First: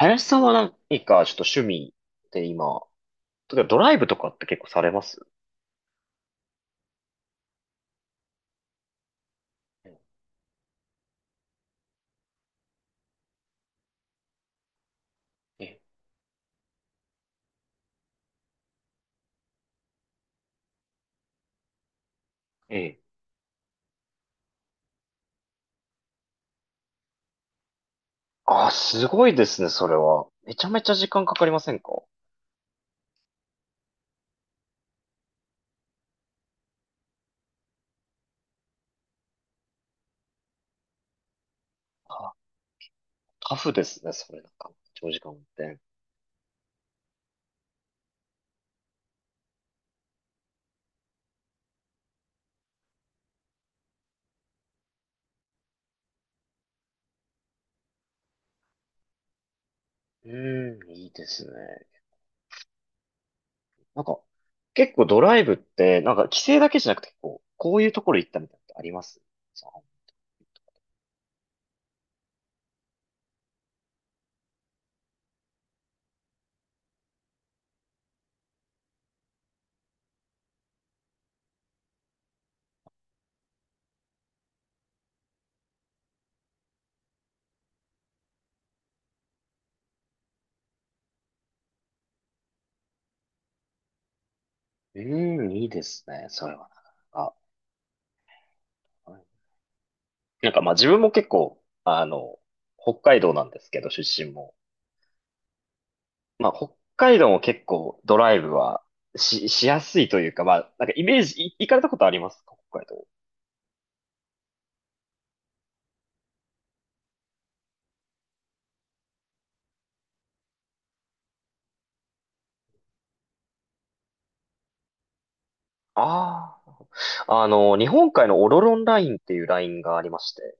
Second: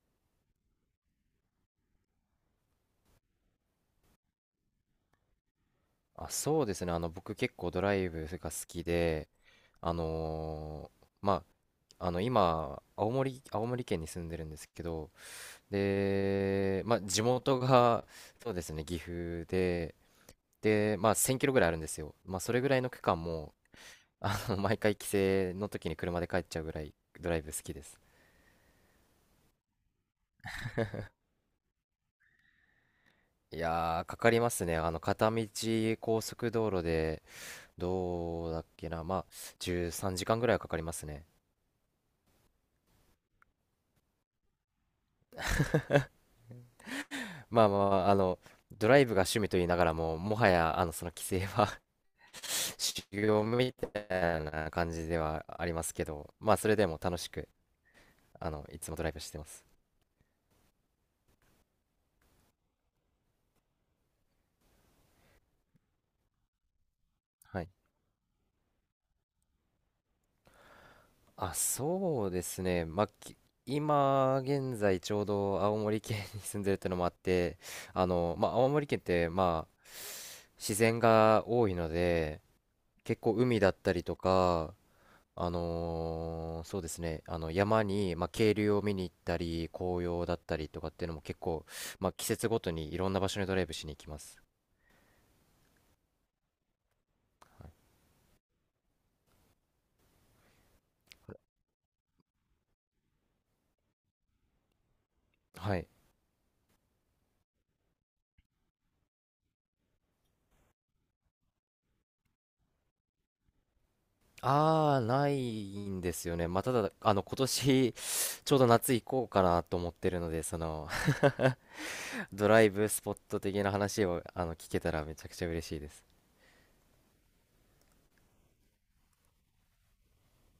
林さんは何かちょっと趣味で今、例えばドライブとかって結構されますあ、そうですね。僕結構ドライブが好きで、あのまあ、今、青森県に住んでるんですけど、ええ、で、まあ、地元が、そうですね、岐阜で、で、まあ、1000キロぐらいあるんですよ。まあ、それぐえらいのえ。区間も、毎回帰省の時に車で帰っちゃうぐらいドライブ好きです。ああ、すごいですね、それは。めちゃめちゃ時間かかりませんか？いやー、かかりますね。片道高速道路で、どうだっけな、まあ、13時間ぐらいはかかりますね。あ、タフですね、それ。長時間運転。まあまあまあ、ドライブが趣味と言いながらも、もはや、その規制は 修行みたいな感じではありますけど、まあ、それでも楽しく、いつもドライブしてます。うーん、いいですね。なんか、結構ドライブって、なんか規制だけじゃなくて、こう、はい。こういうところ行ったみたいなのってあります？そあ、そうですね。今、現在、ちょうど青森県に住んでるってのもあって、まあ、青森県って、まあ、自然が多いので、結構海だったりとか、そうですね、あの山に、まあ、渓流を見に行ったり、紅葉だったりとかっていうのも結構、まあ、季節ごとにいろんな場所にドライブしに行きます。ううーん、いいですね、それはなかなか。うん、なんかまあ自分も結構、北海道なんですけど、出身も。はい。まあ、北海道も結構ドライブはしやすいというか、まあ、なんかイメージ、い行かれたことありますか北海道。ああ、ないんですよね。まあ、ただ、今年、ちょうど夏行こうかなと思ってるので、その、ドライブスポット的な話を、聞けたらめちゃくちゃ嬉しいです。ああ。日本海のオロロンラインっていうラインがありまして、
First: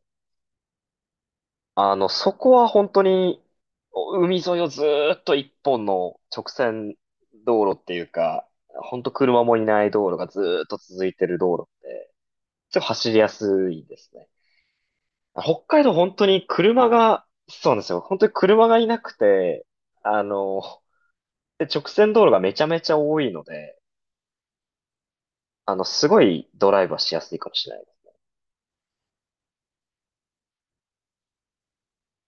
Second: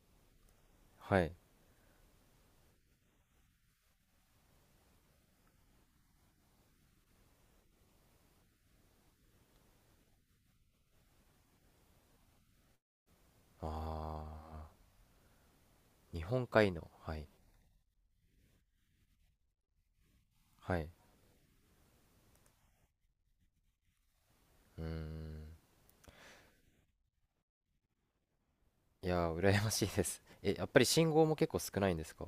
はい。そこは本当に、お海沿いをずーっと一本の直線道路っていうか、本当車もいない道路がずーっと続いてる道路で、ちょっと走りやあすいですね。あ、北海道本日当に本海車の、はが、い。そうなんですよ。本当に車がいなくて、あの、はい。で、直線道路がめちゃめちゃ多いので、うーん。すごいドライブはしやすいかもしれない。いやー、羨ましいです。え、やっぱり信号も結構少ないんですか？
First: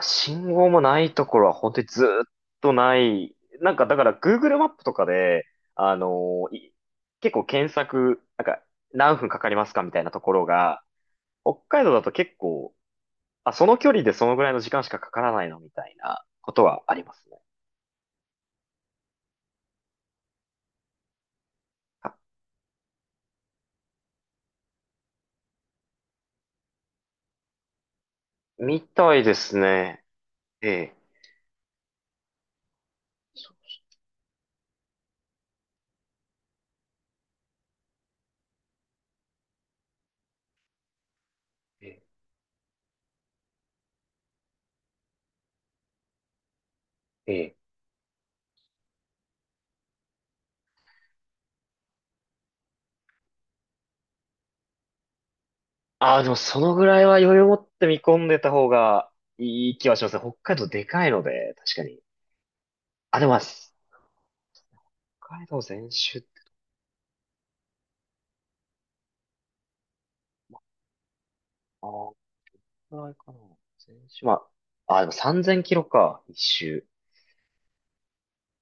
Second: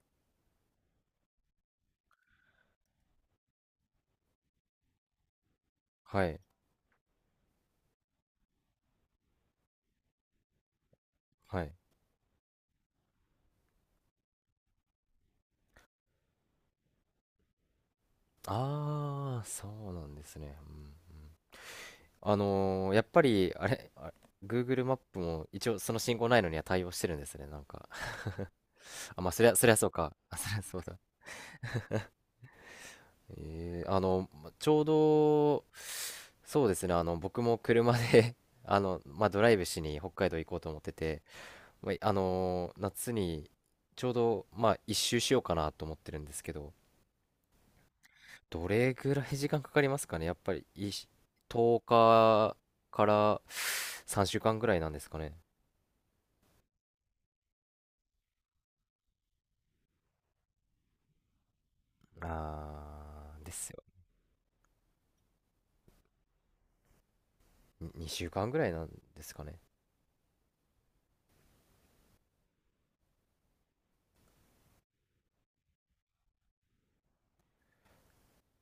信号もないところは本当にずーっとない。なんか、だから Google マップとかで、あのはい。ーい結構検索、なんか、何分かかりますかみたいなところが、北はい。海道だと結構、あ、その距離でそのぐらいの時間しかかからないのみたいなことはありますね。ああ、そうなんですね。うん、あやっぱり、あれ、あ Google マップも一応その信号ないのには対応してるんですね、なんか。みたあ、いまあ、ですそりゃそうね。か。あ、そりゃえそうえ。だ。ちょうど、そうですね、僕も車で まあ、ドライブしに北海道行こうと思ってて、えまあ、え、夏にちょうど、まあ、一周しようかなと思ってるんですけど、ええ、どれぐらい時間かかりますかね？やっぱり10日かから3週間ぐらいなんですかね？ああ、でもそのぐらいは余裕を持って見込んでた方がいい気はしますね。北海道でかいので、確かに。あ、でもまああ、ーですよ北海道全周って、に2週間ぐらいなんですかね？ああ、このぐらいかな。全周。まあ、あ、でも3000キロか、一周。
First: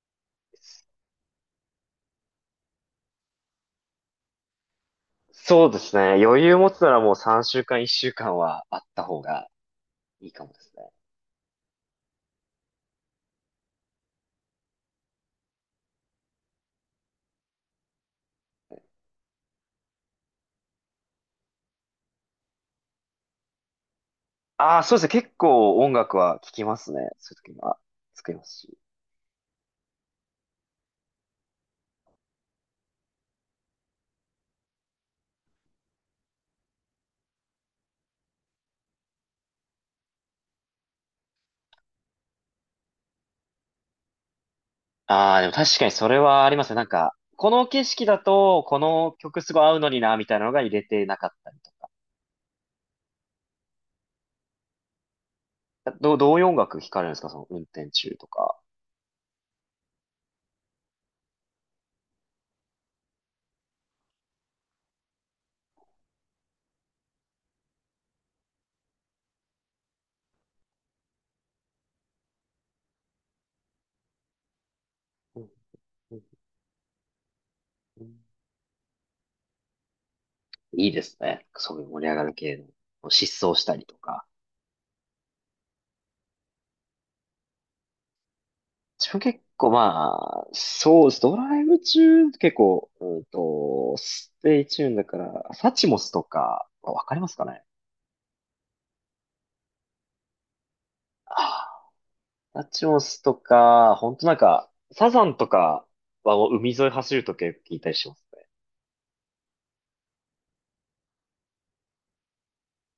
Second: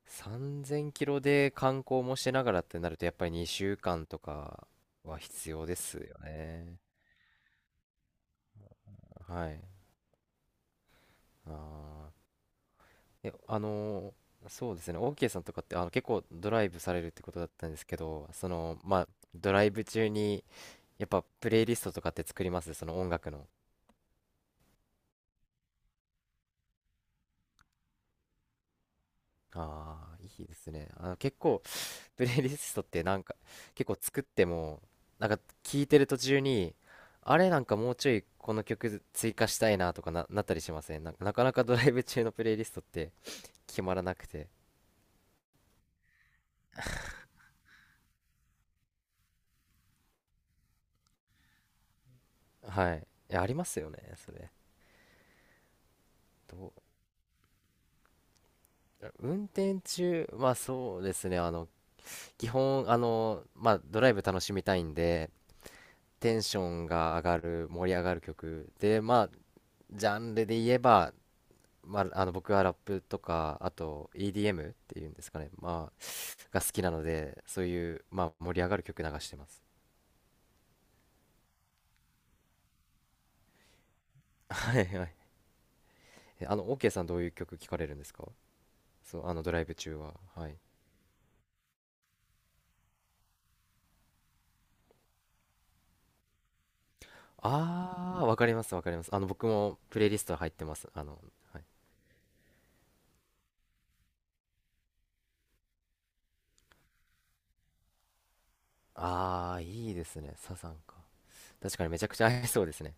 3000キロで観光もしながらってなるとやっぱり2週間とかは必要そうでですすね。よ余裕持ね？つならもう3週間、1週間はあった方がはい。いいかもですね。あーえあのーそうですね、オーケーさんとかって結構ドライブされるってことだったんですけど、そのまあドライブ中にやっぱプレイリストとかって作ります？その音楽の。ああ、そうですね。結構音楽は聴きますね。そういう時は作りますし。ああ、いいですね。結構、プレイリストってなんか、結構作っても、なんか聞いてる途中に、あれなんかもうちょいこの曲追加したいなとかな、なったりしません？なんかなかなかドライブ中のプレイリストって決まらなくて。ああ、でも確かにそれはありますね。なんか、この景色だと、この曲すごい合うのにな、みたいなのが入れてなかったりとはい。いや、ありますよね、それ。か。どういう音ど楽聴かれるんですかその運転中とか。運転中、まあそうですね、基本、まあドライブ楽しみたいんで、テンションが上がる、盛り上がる曲で、まあ、ジャンルで言えば、まあ、あの僕はラップとかあと EDM っていうんですかうん、ね、まあ、うん、が好きなのでそういう、うん、まあ、盛り上がる曲流してます。いいですね。そういう盛り上がる系の、疾走したりとか。はいはい。えあの OK さんどういう曲聴かれるんですか？自そ分う、あ結のドライ構ブ中は、まはあ、い。そうです。ドライブ中、結構、ステイチューンだから、サチモスとか、わかりますかね？ああー、わかります、わかります。あの僕もプレイリスト入ってます。はい、あラチモスとか、ほんとなんか、サザンとかはもう海沿い走るときよく聞いたりしますね。ああいいですね。サザンか、確かにめちゃくちゃ合いそうですね。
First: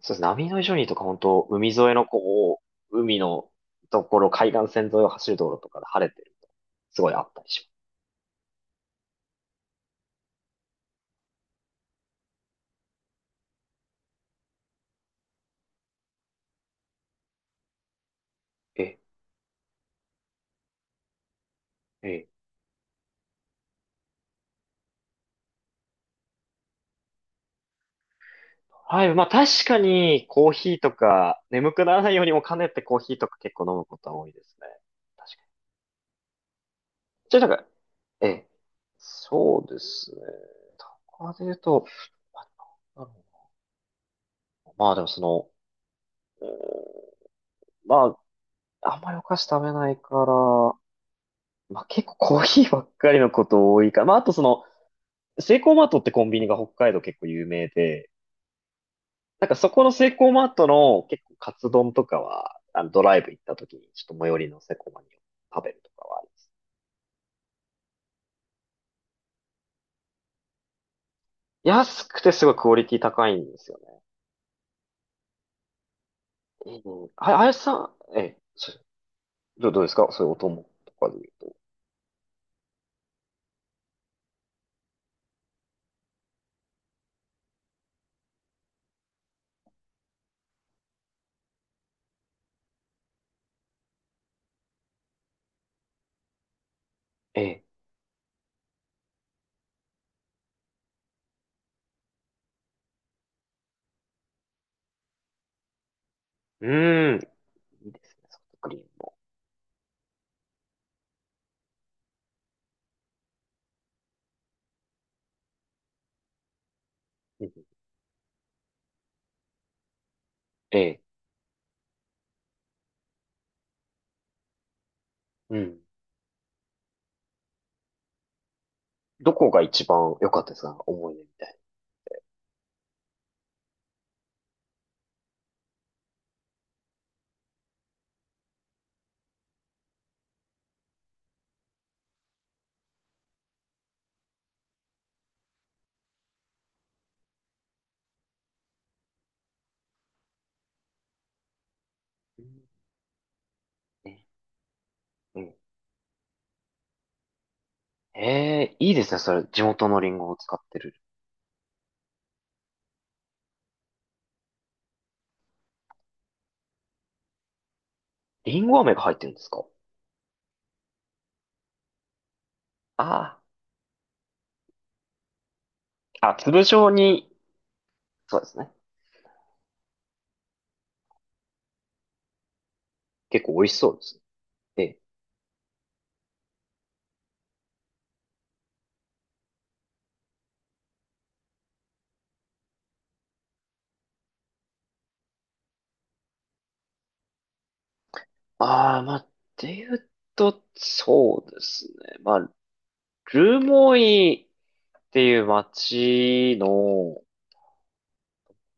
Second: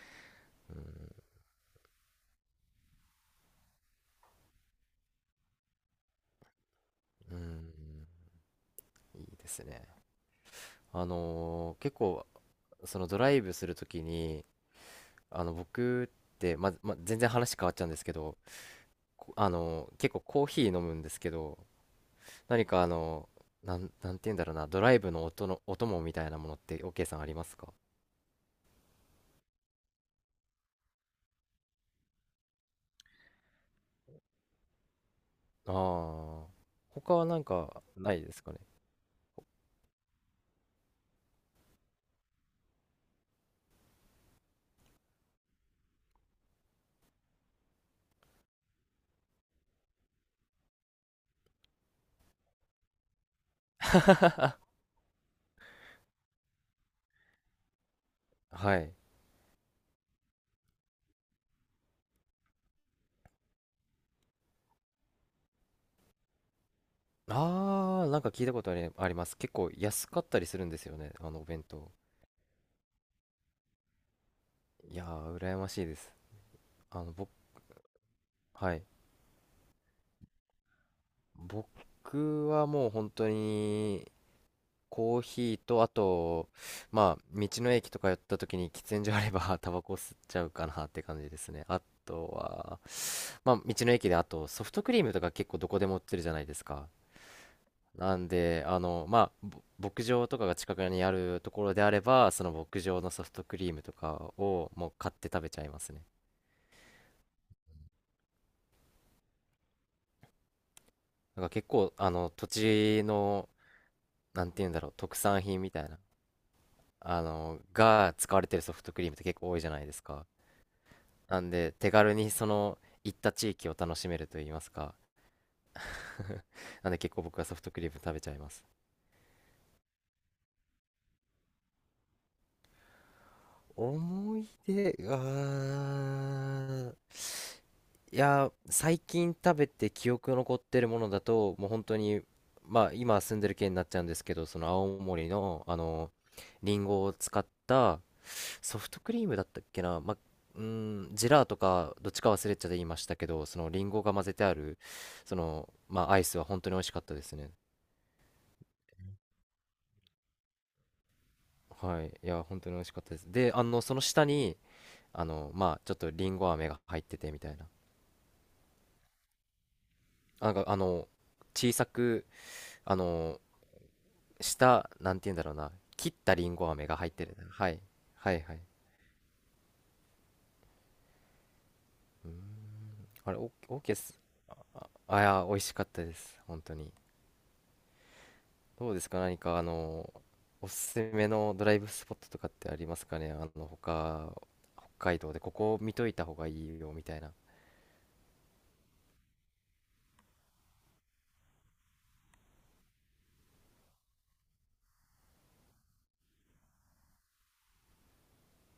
そうですね。波の異う常にとか本当海沿いの海のところ、海岸線沿いを走る道路とかで晴れてると、すごいあっん、たりします。うん、いいですね。結構そのドライブするときに僕ってまあまあ、全然話変わっちゃうんですけど、え、こあの結構コーヒー飲むんですけど、え。何かなんて言うんだろうな、ドライブの音のお供みたいなものって OK さんありますか？はい。まあ確かにコーヒーとか、眠くならないようにも兼ねてコーヒーとか結構飲むことは多いですね。確かに。ああー、他はじなゃんあなんか、かないえですえ。かね？ そうですね。とかで言うと、まあなんだろでもその、まあ、あんまりお菓子食べないから、まあ、結構コーヒーばっかりのこと多いから、まあ、あとそ の、セイコーマートってコンビニが北海道結構有名で、はい。なんかそこのセイコーマートの結構カツ丼とかは、あのドライブ行った時にちょっと最寄りのセイコーマーに食べるとかはありああー、なんか聞いたことあり、あります。結構安かったりするんですよね、あのお弁当。安くてすごいクオリティ高いんですよね。いやー羨ましいです。うあん。の僕あ、あやしさん、え、そはい。どうですかそういうお供とかで言うと。僕はもう本当にコーヒーと、あと、まあ、道の駅とか寄った時に喫煙所あれば、タバコ吸っちゃうかなって感じですね。あとは、まあ、道の駅で、あと、ソフトクリームとか結構どこでも売ってるじゃないですか。え、なんで、まあ、牧場とかが近くにあるところであれば、その牧場のソフトクリームとかをもう買って食べちゃいますね。うーん、いいですね、ソフトクリームも。なんか結構、土地の、なんて言うんだろう、特産品みたいな、うん、が使われてるソフトクリームって結構多いじゃないですか。え、なんで、手軽にその行った地域を楽しめると言いますか。うん。なんで結構僕はソフトクリーム食べちゃいます。どこが一番良かったですか思い出みたいな。思い出が、いや、最近食べて記憶残ってるものだと、もう本当に、まあ今住んでる県になっちゃうんですけど、その青森の、リンゴを使ったソフトクリームだったっけな、まあ、うん、ジェラーとかどっちか忘れちゃって言いうましたけど、そのリンゴが混ぜてある、そん。の、まあアイスは本当に美味しかったですね。ええいいですね。それ、地元のリンゴを使ってる。はい、いや、本当に美味しかったです。で、その下に、まあ、ちょっとリンゴ飴が入っててみたいな。リンゴ飴が入ってるんですか？なんか、小さく、ああの、下、なんて言うんだろうな、切っあ。あ、たリン粒ゴ飴状が入ってに、る。はい、はそうい、ではすい。ね。うん、あれ、結お、構美味しオーそケーうっですす。ね。ええ。あ、いや、美味しかったです。本当に。どうですか、何か、おすすめのドライブスポットとかってありますかね。他、北海道でここ見といた方がいいよみたいな。ああ、まあ、っていうと、そうですね。まあ、ルモイっていう町の、こ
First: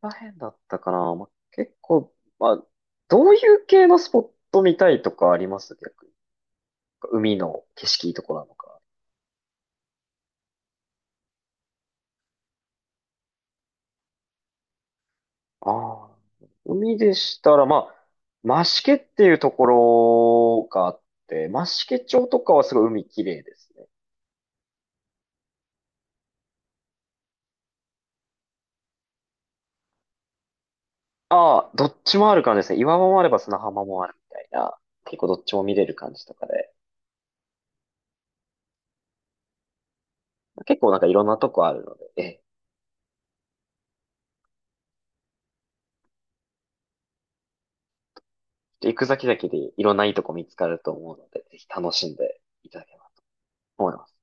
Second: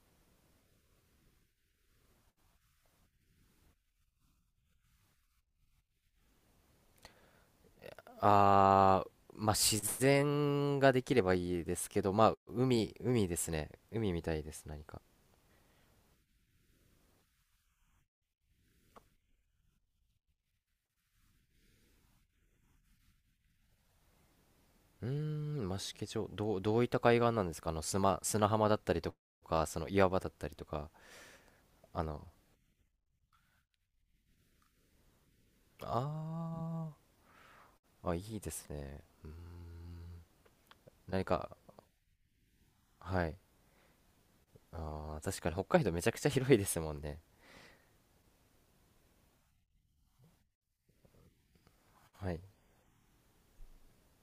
こら辺だったかな。まあ、結構、まあ、どういう系のスポット見たいとかあります逆に？海の景色いいとこなのか。あー、まあ、自然ができればいいですけど、まあ、海ですね。海みたいです、何か。ああ、海でしたら、まあ、増毛っていうところがあって、増毛町とかはすごい海綺麗ですね。うーん、増毛町、どういった海岸なんですか？あの、砂浜だったりとか、その岩場だったりとか、ああ、どっあちの、もある感じですね。岩場もあれば砂浜もあるみたいな。結構どっちも見れる感じとかで。あー、あ、いいですね。うーん、結構なんかい何ろんなとか、こあるので、えはい。あー、確かに北海道めちゃくちゃ広いですもんね。え、行く先々でいろんないいとこ見つかると思うので、ぜひ楽しんはでい。いただければと思います。